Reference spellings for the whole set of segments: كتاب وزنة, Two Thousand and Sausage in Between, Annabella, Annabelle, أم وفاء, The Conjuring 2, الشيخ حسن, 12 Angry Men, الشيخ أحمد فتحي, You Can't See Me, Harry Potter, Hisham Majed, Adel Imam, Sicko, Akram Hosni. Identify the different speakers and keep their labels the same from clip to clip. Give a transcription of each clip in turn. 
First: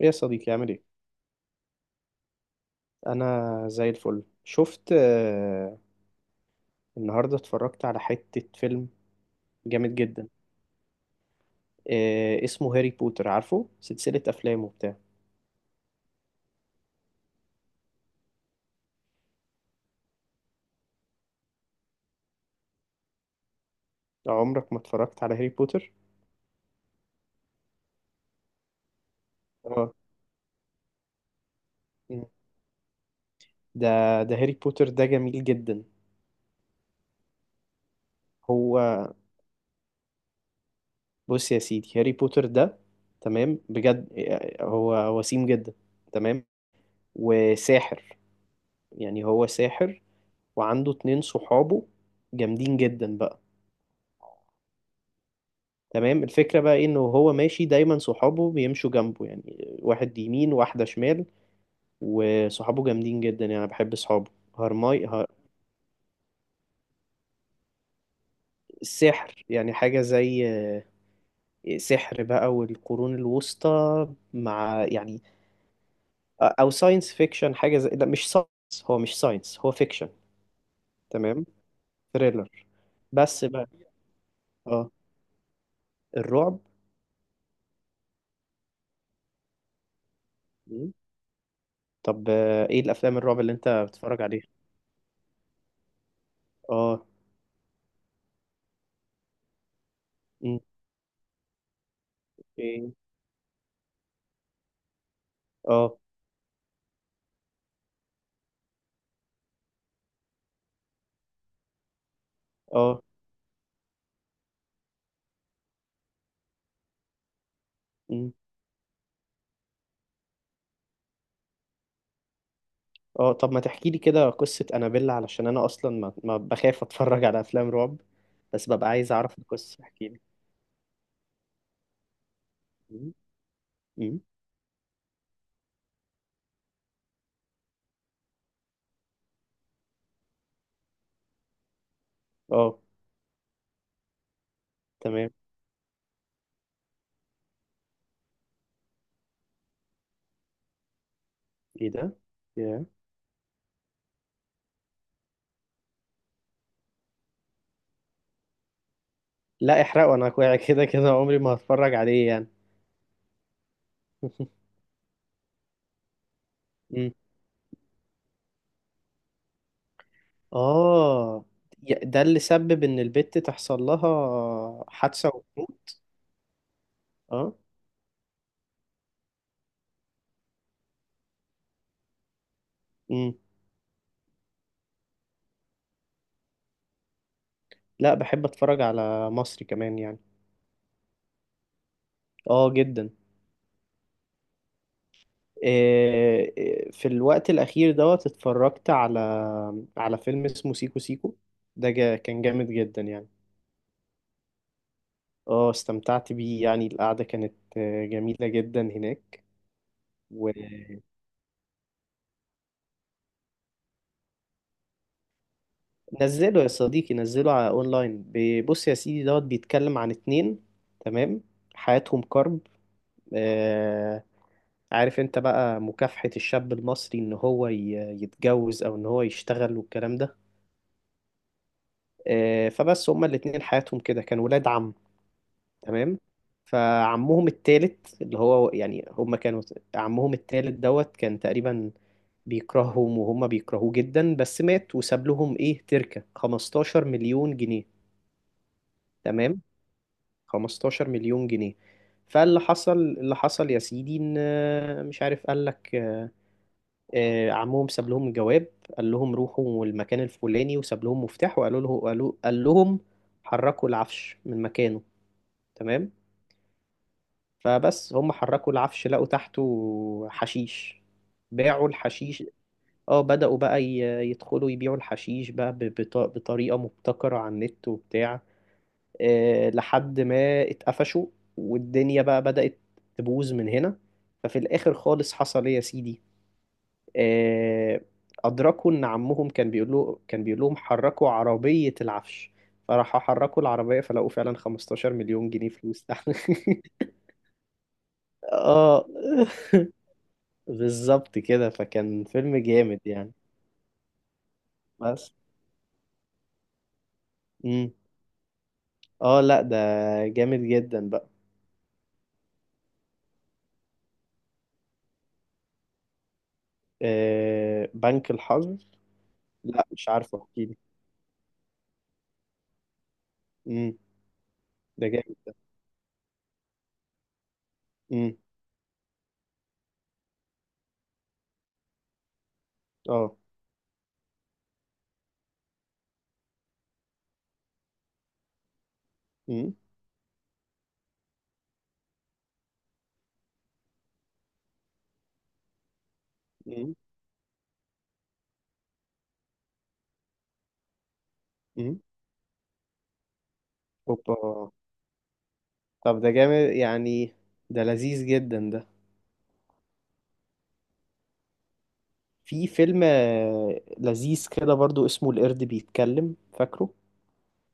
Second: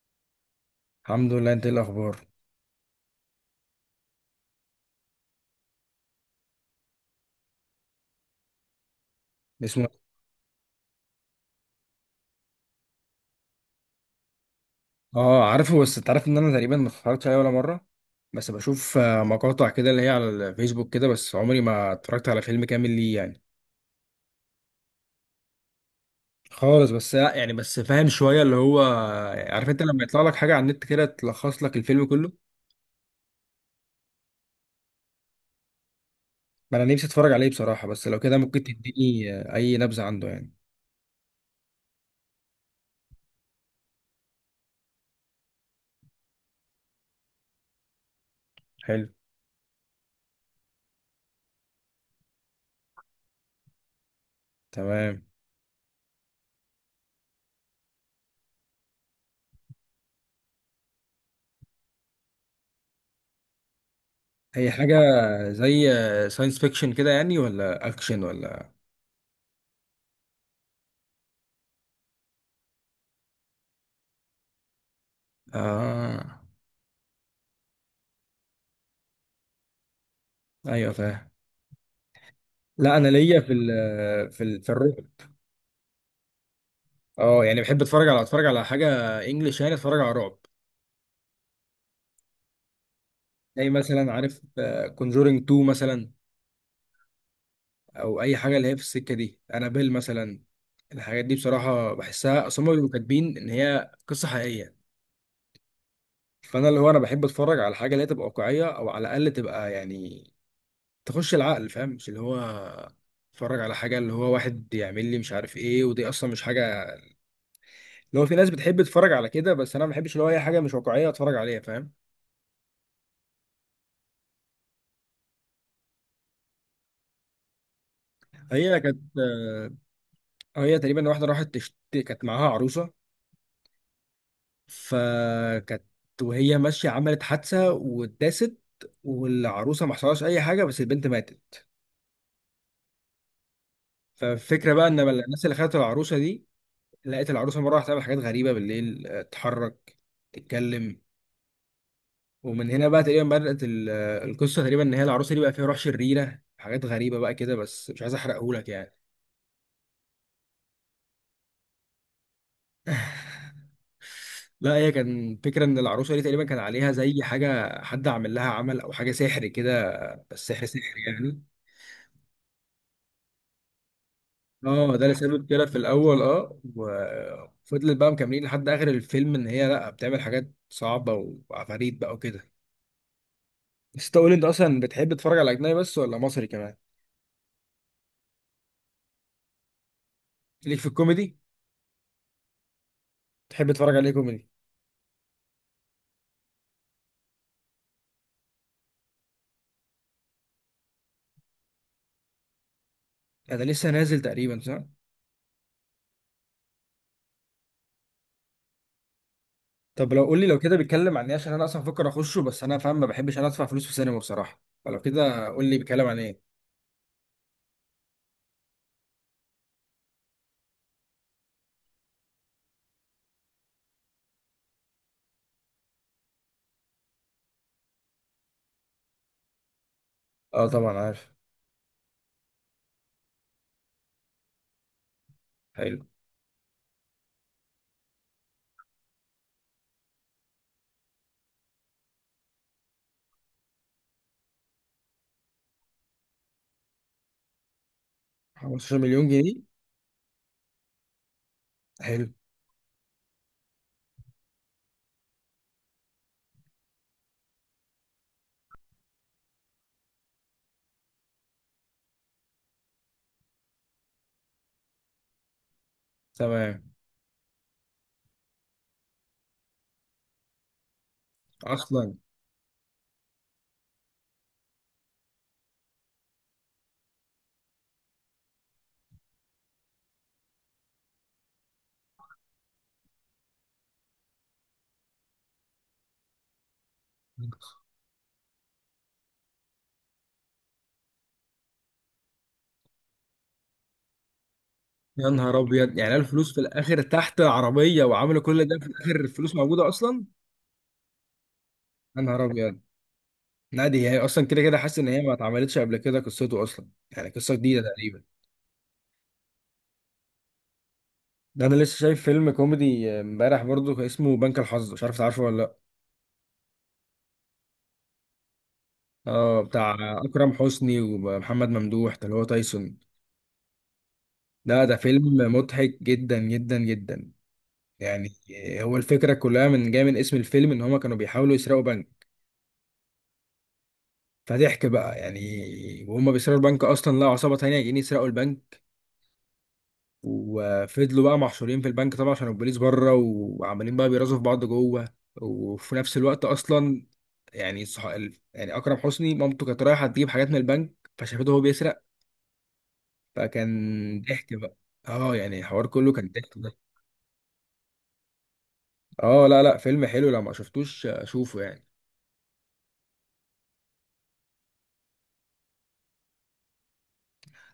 Speaker 1: ايه يا صديقي، عامل ايه؟
Speaker 2: الحمد لله، انت ايه الاخبار؟
Speaker 1: انا زي الفل. شفت، النهارده اتفرجت على حتة فيلم
Speaker 2: اسمه.
Speaker 1: جامد جدا. اسمه هاري بوتر، عارفه سلسلة افلام وبتاع.
Speaker 2: اه عارفه، بس انت عارف ان انا تقريبا ما اتفرجتش عليه ولا مره. بس بشوف مقاطع كده اللي هي على الفيسبوك كده، بس عمري ما اتفرجت على فيلم كامل ليه يعني.
Speaker 1: عمرك ما اتفرجت على هاري بوتر؟
Speaker 2: خالص، بس لا، يعني بس فاهم شويه اللي هو، عارف انت
Speaker 1: اه.
Speaker 2: لما يطلع لك حاجه على النت كده تلخص لك الفيلم
Speaker 1: مم.
Speaker 2: كله.
Speaker 1: ده ده هاري بوتر ده جميل جدا.
Speaker 2: ما انا نفسي اتفرج عليه بصراحه، بس لو كده ممكن
Speaker 1: هو
Speaker 2: تديني اي نبذه عنده يعني.
Speaker 1: بص يا سيدي، هاري بوتر ده تمام بجد، هو وسيم جدا. تمام، وساحر،
Speaker 2: حلو.
Speaker 1: يعني هو ساحر وعنده اتنين صحابه جامدين جدا بقى.
Speaker 2: تمام.
Speaker 1: تمام. الفكرة بقى إيه؟ إنه هو ماشي دايما، صحابه بيمشوا جنبه، يعني واحد يمين واحدة شمال. وصحابه جامدين جدا، يعني أنا بحب صحابه.
Speaker 2: هي حاجه
Speaker 1: هرماي ه...
Speaker 2: زي ساينس فيكشن كده يعني، ولا اكشن ولا؟
Speaker 1: السحر يعني حاجة زي سحر بقى والقرون الوسطى، مع يعني،
Speaker 2: اه
Speaker 1: أو ساينس فيكشن حاجة زي. لا مش ساينس، هو مش ساينس، هو فيكشن.
Speaker 2: ايوه فاهم.
Speaker 1: تمام. ثريلر.
Speaker 2: لا انا ليا
Speaker 1: بس
Speaker 2: في
Speaker 1: بقى.
Speaker 2: ال في ال في
Speaker 1: اه،
Speaker 2: الرعب.
Speaker 1: الرعب.
Speaker 2: اه يعني بحب اتفرج على حاجه انجلش يعني، اتفرج على رعب.
Speaker 1: مم. طب، ايه الافلام الرعب اللي انت
Speaker 2: زي مثلا
Speaker 1: بتتفرج
Speaker 2: عارف
Speaker 1: عليها؟
Speaker 2: كونجورينج 2 مثلا،
Speaker 1: اه.
Speaker 2: او اي حاجه اللي هي في السكه دي، انابيل مثلا.
Speaker 1: مم.
Speaker 2: الحاجات دي بصراحه بحسها، اصل هم بيبقوا
Speaker 1: ايه.
Speaker 2: كاتبين ان هي قصه حقيقيه.
Speaker 1: اه.
Speaker 2: فانا اللي هو انا بحب اتفرج على حاجه اللي هي تبقى واقعيه، او على الاقل تبقى يعني تخش العقل، فاهم؟ مش اللي هو
Speaker 1: اه.
Speaker 2: اتفرج على حاجه اللي هو واحد يعمل لي مش عارف ايه، ودي اصلا مش حاجه. اللي هو
Speaker 1: مم.
Speaker 2: في ناس بتحب تتفرج على كده، بس انا ما بحبش اللي هو اي حاجه مش واقعيه اتفرج عليها، فاهم؟
Speaker 1: اه، طب ما تحكي لي كده قصة أنابيلا علشان أنا أصلا ما بخاف أتفرج على أفلام رعب، بس
Speaker 2: هي
Speaker 1: ببقى
Speaker 2: كانت
Speaker 1: عايز أعرف
Speaker 2: آه،
Speaker 1: القصة، احكي لي.
Speaker 2: هي تقريبا واحدة كانت معاها عروسة.
Speaker 1: مم. مم.
Speaker 2: فكانت، وهي ماشية، عملت حادثة واتداست. والعروسة ما حصلهاش أي حاجة، بس البنت ماتت.
Speaker 1: اه.
Speaker 2: فالفكرة بقى إن
Speaker 1: تمام.
Speaker 2: الناس اللي خدت العروسة دي لقيت العروسة مرة واحدة تعمل حاجات غريبة بالليل، تتحرك، تتكلم.
Speaker 1: ايه ده؟
Speaker 2: ومن
Speaker 1: yeah.
Speaker 2: هنا بقى تقريبا بدأت القصة، تقريبا إن هي العروسة دي بقى فيها روح شريرة، حاجات غريبة بقى كده، بس مش عايز أحرقهولك يعني.
Speaker 1: لا، احرقه أنا كويس كده كده عمري ما هتفرج عليه يعني.
Speaker 2: لا هي كان فكرة إن العروسة دي تقريبا كان عليها
Speaker 1: مم.
Speaker 2: زي حاجة، حد عمل لها عمل أو حاجة سحر كده. السحر سحر يعني.
Speaker 1: اه، ده اللي سبب إن البت تحصل لها
Speaker 2: اه ده
Speaker 1: حادثة
Speaker 2: لسبب كده في
Speaker 1: وتموت.
Speaker 2: الاول، اه،
Speaker 1: اه.
Speaker 2: وفضلت بقى مكملين لحد اخر الفيلم ان هي لا بتعمل حاجات صعبه وعفاريت بقى وكده.
Speaker 1: مم.
Speaker 2: بس تقول انت اصلا بتحب تتفرج على اجنبي بس، ولا مصري كمان؟
Speaker 1: لا، بحب أتفرج على مصري كمان يعني.
Speaker 2: ليك في الكوميدي؟
Speaker 1: اه، جدا.
Speaker 2: تحب تتفرج عليه كوميدي؟
Speaker 1: إيه، إيه، في الوقت الأخير دوت اتفرجت على فيلم اسمه سيكو سيكو. ده جا كان جامد جدا يعني.
Speaker 2: ده لسه نازل تقريبا، صح؟
Speaker 1: اه، استمتعت بيه يعني، القعدة كانت جميلة جدا هناك.
Speaker 2: طب لو قول لي، لو كده
Speaker 1: ونزله.
Speaker 2: بيتكلم عن ايه، عشان انا اصلا بفكر اخشه، بس انا فاهم ما بحبش انا ادفع فلوس في سينما بصراحه، فلو كده قول لي بيتكلم عن ايه.
Speaker 1: يا صديقي نزله على اونلاين، بص يا سيدي دوت بيتكلم عن اتنين. تمام، حياتهم كرب. آه عارف انت بقى مكافحة الشاب المصري ان هو يتجوز او ان هو يشتغل والكلام ده.
Speaker 2: اه طبعا عارف.
Speaker 1: فبس هما الاتنين حياتهم كده كانوا ولاد عم.
Speaker 2: حلو.
Speaker 1: تمام، فعمهم التالت اللي هو يعني هم كانوا، عمهم التالت دوت كان تقريبا بيكرههم وهم بيكرهوه جدا، بس مات وساب لهم ايه تركة 15 مليون جنيه.
Speaker 2: 15 مليون جنيه.
Speaker 1: تمام، 15 مليون جنيه.
Speaker 2: حلو.
Speaker 1: فاللي حصل اللي حصل يا سيدي ان، مش عارف قال لك، عمهم ساب لهم جواب. قال لهم روحوا المكان الفلاني وساب لهم مفتاح وقالوا له قالوا قال لهم حركوا العفش من مكانه. تمام.
Speaker 2: تمام.
Speaker 1: فبس هم حركوا العفش لقوا تحته حشيش، باعوا
Speaker 2: اصلا؟
Speaker 1: الحشيش. اه، بدأوا بقى يدخلوا يبيعوا الحشيش بقى بطريقة مبتكرة على النت وبتاع، لحد ما اتقفشوا، والدنيا بقى بدأت تبوظ من هنا. ففي الآخر خالص حصل ايه يا سيدي، آه، أدركوا إن عمهم كان بيقول لهم حركوا عربية العفش، فراحوا حركوا العربية فلقوا فعلا 15
Speaker 2: يا
Speaker 1: مليون
Speaker 2: نهار
Speaker 1: جنيه
Speaker 2: ابيض،
Speaker 1: فلوس.
Speaker 2: يعني الفلوس في الاخر تحت العربيه، وعملوا كل ده، في
Speaker 1: اه،
Speaker 2: الاخر الفلوس موجوده اصلا.
Speaker 1: بالظبط كده،
Speaker 2: يا
Speaker 1: فكان
Speaker 2: نهار
Speaker 1: فيلم
Speaker 2: ابيض.
Speaker 1: جامد يعني.
Speaker 2: نادي، هي اصلا كده كده حاسس ان هي
Speaker 1: بس
Speaker 2: ما اتعملتش قبل كده، قصته اصلا يعني قصه جديده
Speaker 1: امم
Speaker 2: تقريبا.
Speaker 1: اه، لا ده جامد جدا بقى.
Speaker 2: ده انا لسه شايف فيلم كوميدي امبارح برضو اسمه بنك الحظ، مش عارف تعرفه ولا لا.
Speaker 1: بنك الحظ.
Speaker 2: اه
Speaker 1: لا
Speaker 2: بتاع
Speaker 1: مش عارفه،
Speaker 2: اكرم
Speaker 1: احكيلي.
Speaker 2: حسني ومحمد ممدوح ده اللي هو تايسون.
Speaker 1: امم
Speaker 2: لا ده
Speaker 1: ده
Speaker 2: فيلم
Speaker 1: جامد.
Speaker 2: مضحك جدا جدا جدا يعني.
Speaker 1: امم
Speaker 2: هو الفكره كلها من جايه من اسم الفيلم، ان هما كانوا بيحاولوا يسرقوا بنك.
Speaker 1: اه
Speaker 2: فضحك بقى يعني، وهم بيسرقوا البنك اصلا لقوا عصابه تانية جايين يسرقوا البنك.
Speaker 1: امم
Speaker 2: وفضلوا بقى محشورين في البنك طبعا عشان البوليس بره، وعمالين بقى بيرازوا في بعض جوه. وفي نفس الوقت
Speaker 1: امم
Speaker 2: اصلا، يعني صح... يعني اكرم حسني مامته كانت رايحه تجيب حاجات من البنك فشافته وهو
Speaker 1: امم
Speaker 2: بيسرق. فكان
Speaker 1: اوبا.
Speaker 2: ضحك بقى. اه يعني الحوار كله
Speaker 1: طب
Speaker 2: كان
Speaker 1: ده
Speaker 2: ضحك
Speaker 1: جامد
Speaker 2: ده.
Speaker 1: يعني، ده لذيذ جدا ده.
Speaker 2: اه لا لا فيلم حلو، لو ما شفتوش شوفه يعني.
Speaker 1: في فيلم لذيذ كده برضو اسمه القرد بيتكلم، فاكره؟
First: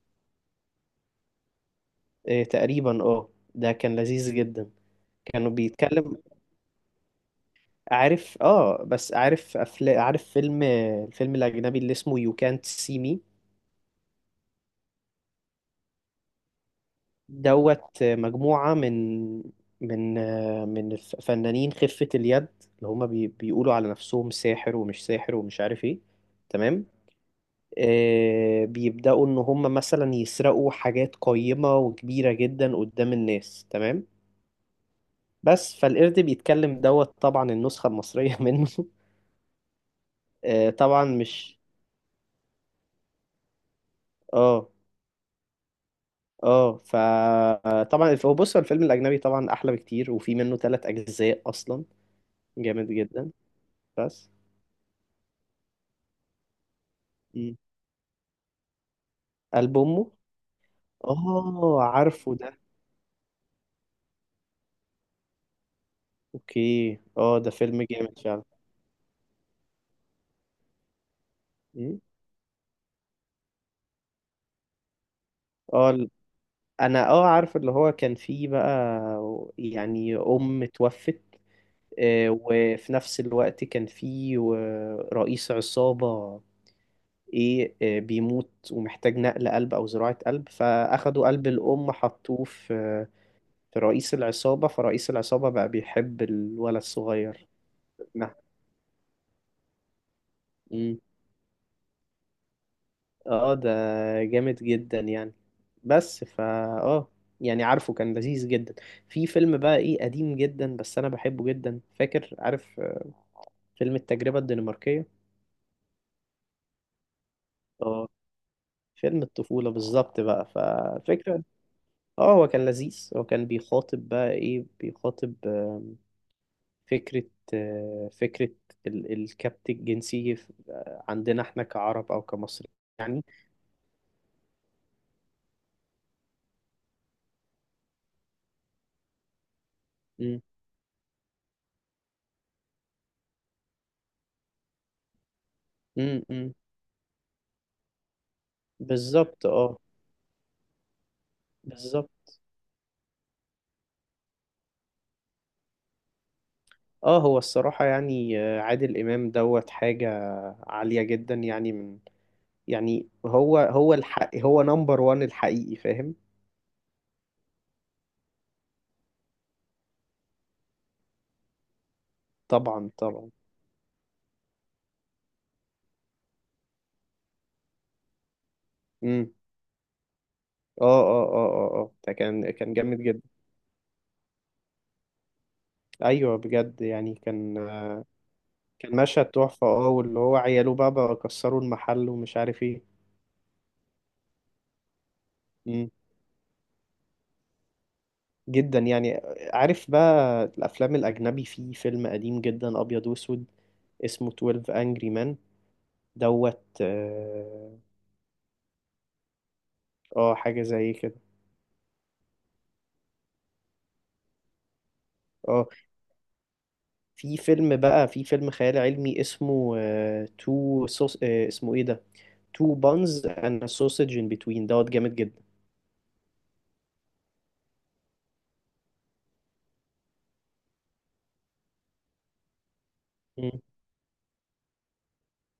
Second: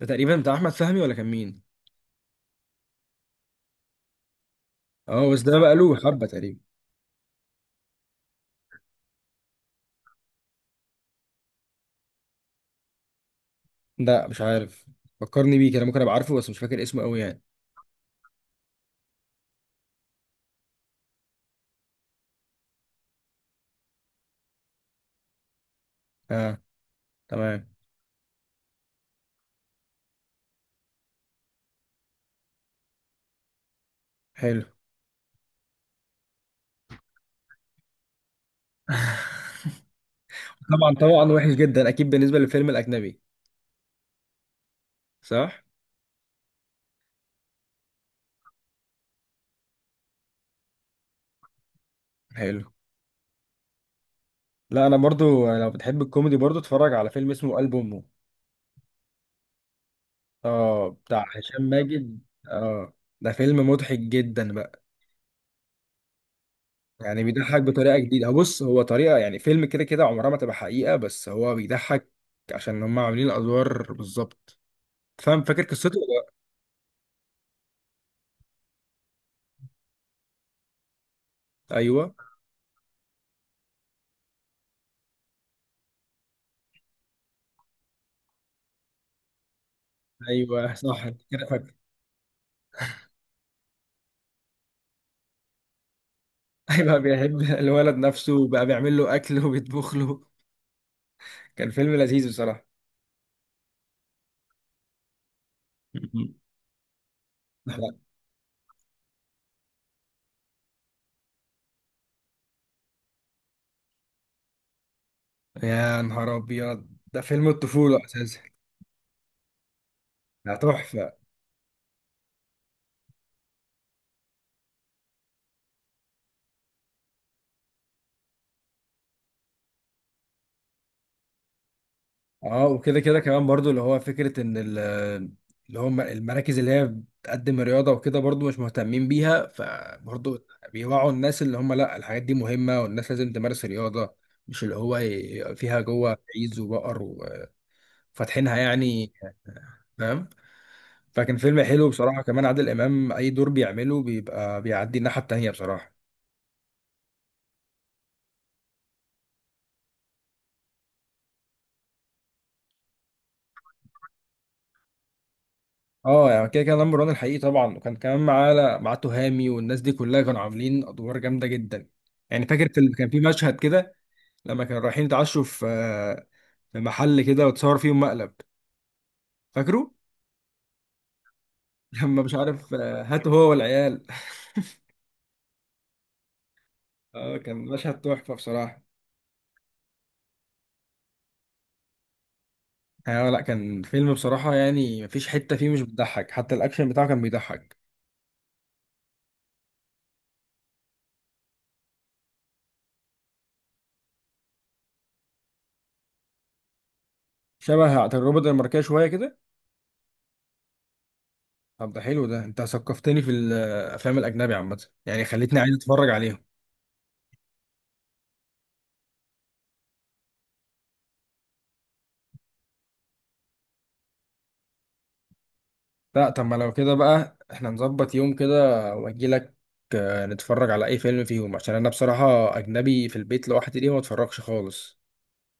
Speaker 2: ده تقريبا بتاع احمد فهمي، ولا كان مين؟
Speaker 1: تقريبا، اه. ده كان لذيذ جدا.
Speaker 2: اه بس
Speaker 1: كانوا
Speaker 2: ده بقى له
Speaker 1: بيتكلم.
Speaker 2: حبه تقريبا.
Speaker 1: عارف، اه. بس عارف عارف الفيلم الأجنبي اللي اسمه You Can't See Me؟
Speaker 2: لا مش عارف، فكرني بيه كده ممكن ابقى عارفه، بس مش فاكر اسمه قوي يعني.
Speaker 1: دوت مجموعة من من فنانين خفة اليد، اللي هما بيقولوا على نفسهم ساحر ومش ساحر ومش عارف ايه.
Speaker 2: اه.
Speaker 1: تمام.
Speaker 2: تمام.
Speaker 1: بيبدأوا ان هما مثلا يسرقوا حاجات قيمة وكبيرة جدا قدام الناس، تمام.
Speaker 2: حلو.
Speaker 1: بس فالقرد بيتكلم دوت طبعا النسخة المصرية منه.
Speaker 2: طبعا
Speaker 1: طبعا
Speaker 2: طبعا، وحش
Speaker 1: مش.
Speaker 2: جدا اكيد بالنسبه للفيلم الاجنبي.
Speaker 1: اه،
Speaker 2: صح.
Speaker 1: اه، فطبعا هو بص، هو الفيلم الاجنبي طبعا احلى بكتير، وفي منه ثلاث اجزاء اصلا.
Speaker 2: حلو.
Speaker 1: جامد جدا، بس.
Speaker 2: لا انا برضو لو بتحب الكوميدي، برضو اتفرج على فيلم اسمه
Speaker 1: مم.
Speaker 2: قلب امه.
Speaker 1: قلب امه.
Speaker 2: اه بتاع هشام
Speaker 1: اه،
Speaker 2: ماجد.
Speaker 1: عارفه ده.
Speaker 2: اه ده فيلم مضحك جدا بقى.
Speaker 1: اوكي،
Speaker 2: يعني
Speaker 1: اه، ده
Speaker 2: بيضحك
Speaker 1: فيلم
Speaker 2: بطريقه
Speaker 1: جامد
Speaker 2: جديده، هو
Speaker 1: فعلا.
Speaker 2: بص هو طريقه يعني، فيلم كده كده عمرها ما تبقى حقيقه، بس هو
Speaker 1: مم.
Speaker 2: بيضحك عشان هم عاملين الادوار بالظبط، فاهم؟ فاكر
Speaker 1: اه،
Speaker 2: قصته ولا
Speaker 1: انا اه عارف اللي هو كان فيه بقى، يعني ام توفت،
Speaker 2: لأ؟ ايوه.
Speaker 1: وفي نفس الوقت كان فيه رئيس عصابة، ايه، بيموت ومحتاج نقل قلب او زراعة قلب،
Speaker 2: ايوه صح أنت
Speaker 1: فاخدوا
Speaker 2: كده
Speaker 1: قلب
Speaker 2: فاكر.
Speaker 1: الام حطوه في رئيس العصابة، فرئيس العصابة بقى بيحب الولد
Speaker 2: هيبقى بيحب
Speaker 1: الصغير.
Speaker 2: الولد
Speaker 1: نعم.
Speaker 2: نفسه، وبقى بيعمل له اكل وبيطبخ له.
Speaker 1: مم.
Speaker 2: كان فيلم لذيذ بصراحه.
Speaker 1: اه، ده جامد جدا يعني، بس فا اه، يعني عارفه
Speaker 2: لا.
Speaker 1: كان لذيذ جدا. في فيلم بقى ايه قديم جدا بس انا بحبه جدا، فاكر عارف، فيلم التجربة الدنماركية.
Speaker 2: يا نهار ابيض، ده فيلم الطفوله
Speaker 1: اه،
Speaker 2: اساسا.
Speaker 1: فيلم الطفولة بالظبط بقى،
Speaker 2: ده تحفه.
Speaker 1: فالفكرة، اه، هو كان لذيذ، هو كان بيخاطب بقى ايه، بيخاطب فكرة فكرة الكبت الجنسي عندنا احنا كعرب أو
Speaker 2: اه
Speaker 1: كمصريين
Speaker 2: وكده كده
Speaker 1: يعني.
Speaker 2: كمان برضو اللي هو فكره ان اللي هم المراكز اللي هي بتقدم رياضه وكده برضو مش مهتمين بيها،
Speaker 1: مم.
Speaker 2: فبرضو بيوعوا الناس اللي هم لا الحاجات دي مهمه والناس لازم تمارس رياضه، مش اللي هو فيها جوه
Speaker 1: مم. مم.
Speaker 2: عيز وبقر وفاتحينها يعني،
Speaker 1: بالظبط، اه.
Speaker 2: فاهم؟ فكان فيلم حلو بصراحة.
Speaker 1: بالظبط،
Speaker 2: كمان عادل إمام أي دور بيعمله بيبقى بيعدي الناحية التانية بصراحة.
Speaker 1: اه، هو الصراحة يعني، عادل إمام دوت حاجة عالية جدا يعني، من يعني، هو الحق، هو نمبر وان الحقيقي، فاهم؟
Speaker 2: اه يعني كده كان نمبر وان الحقيقي طبعا، وكان كمان معاه تهامي والناس دي كلها كانوا عاملين أدوار جامدة جدا يعني. فاكر في
Speaker 1: طبعا
Speaker 2: كان في
Speaker 1: طبعا.
Speaker 2: مشهد كده لما كانوا رايحين يتعشوا في، في محل كده، وتصور فيهم مقلب،
Speaker 1: مم.
Speaker 2: فاكره؟
Speaker 1: اه، اه، اه، اه، اه، ده
Speaker 2: لما مش
Speaker 1: كان
Speaker 2: عارف
Speaker 1: كان جامد جدا.
Speaker 2: هاته هو والعيال.
Speaker 1: ايوه بجد يعني
Speaker 2: اه كان
Speaker 1: كان،
Speaker 2: مشهد تحفة بصراحة.
Speaker 1: كان مشهد تحفة. اه، واللي هو عياله بقى كسروا المحل ومش عارف
Speaker 2: اه لا كان فيلم بصراحة يعني مفيش حتة فيه مش
Speaker 1: ايه،
Speaker 2: بتضحك، حتى الأكشن بتاعه كان بيضحك.
Speaker 1: جدا يعني. عارف بقى الافلام الاجنبي، في فيلم قديم جدا ابيض واسود اسمه 12 انجري مان دوت. اه،
Speaker 2: شبه عند الروبوت الماركية شوية كده.
Speaker 1: حاجه زي كده.
Speaker 2: طب ده حلو ده، انت ثقفتني في الافلام الاجنبي عامه يعني، خليتني
Speaker 1: اه،
Speaker 2: عايز اتفرج عليهم.
Speaker 1: في فيلم بقى، في فيلم خيال علمي اسمه تو سوس، اسمه ايه ده، تو بانز اند سوسج ان بتوين دوت، جامد جدا.
Speaker 2: لا طب ما لو كده بقى احنا نظبط يوم كده واجي لك، نتفرج على اي فيلم فيهم، عشان انا بصراحه اجنبي في البيت
Speaker 1: مم.
Speaker 2: لوحدي دي ما اتفرجش خالص.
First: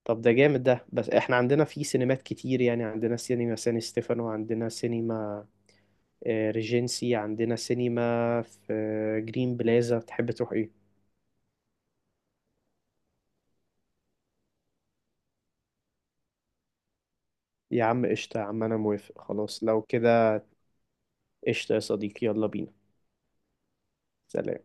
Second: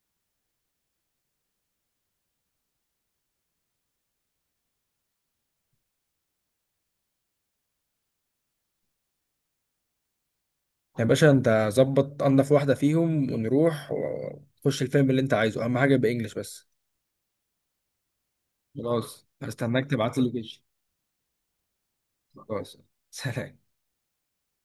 Speaker 1: طب ده جامد ده، بس احنا عندنا في سينمات كتير يعني، عندنا سينما سان ستيفانو، عندنا سينما ريجنسي، عندنا سينما في جرين بلازا، تحب تروح إيه؟
Speaker 2: يا باشا انت ظبط انضف واحده فيهم ونروح ونخش الفيلم اللي انت عايزه، اهم حاجه يبقى انجلش بس.
Speaker 1: يا عم قشطة، يا عم أنا موافق
Speaker 2: خلاص
Speaker 1: خلاص لو
Speaker 2: هستناك تبعت لي
Speaker 1: كده.
Speaker 2: اللوكيشن.
Speaker 1: قشطة يا صديقي، يلا بينا.
Speaker 2: خلاص. سلام.
Speaker 1: سلام.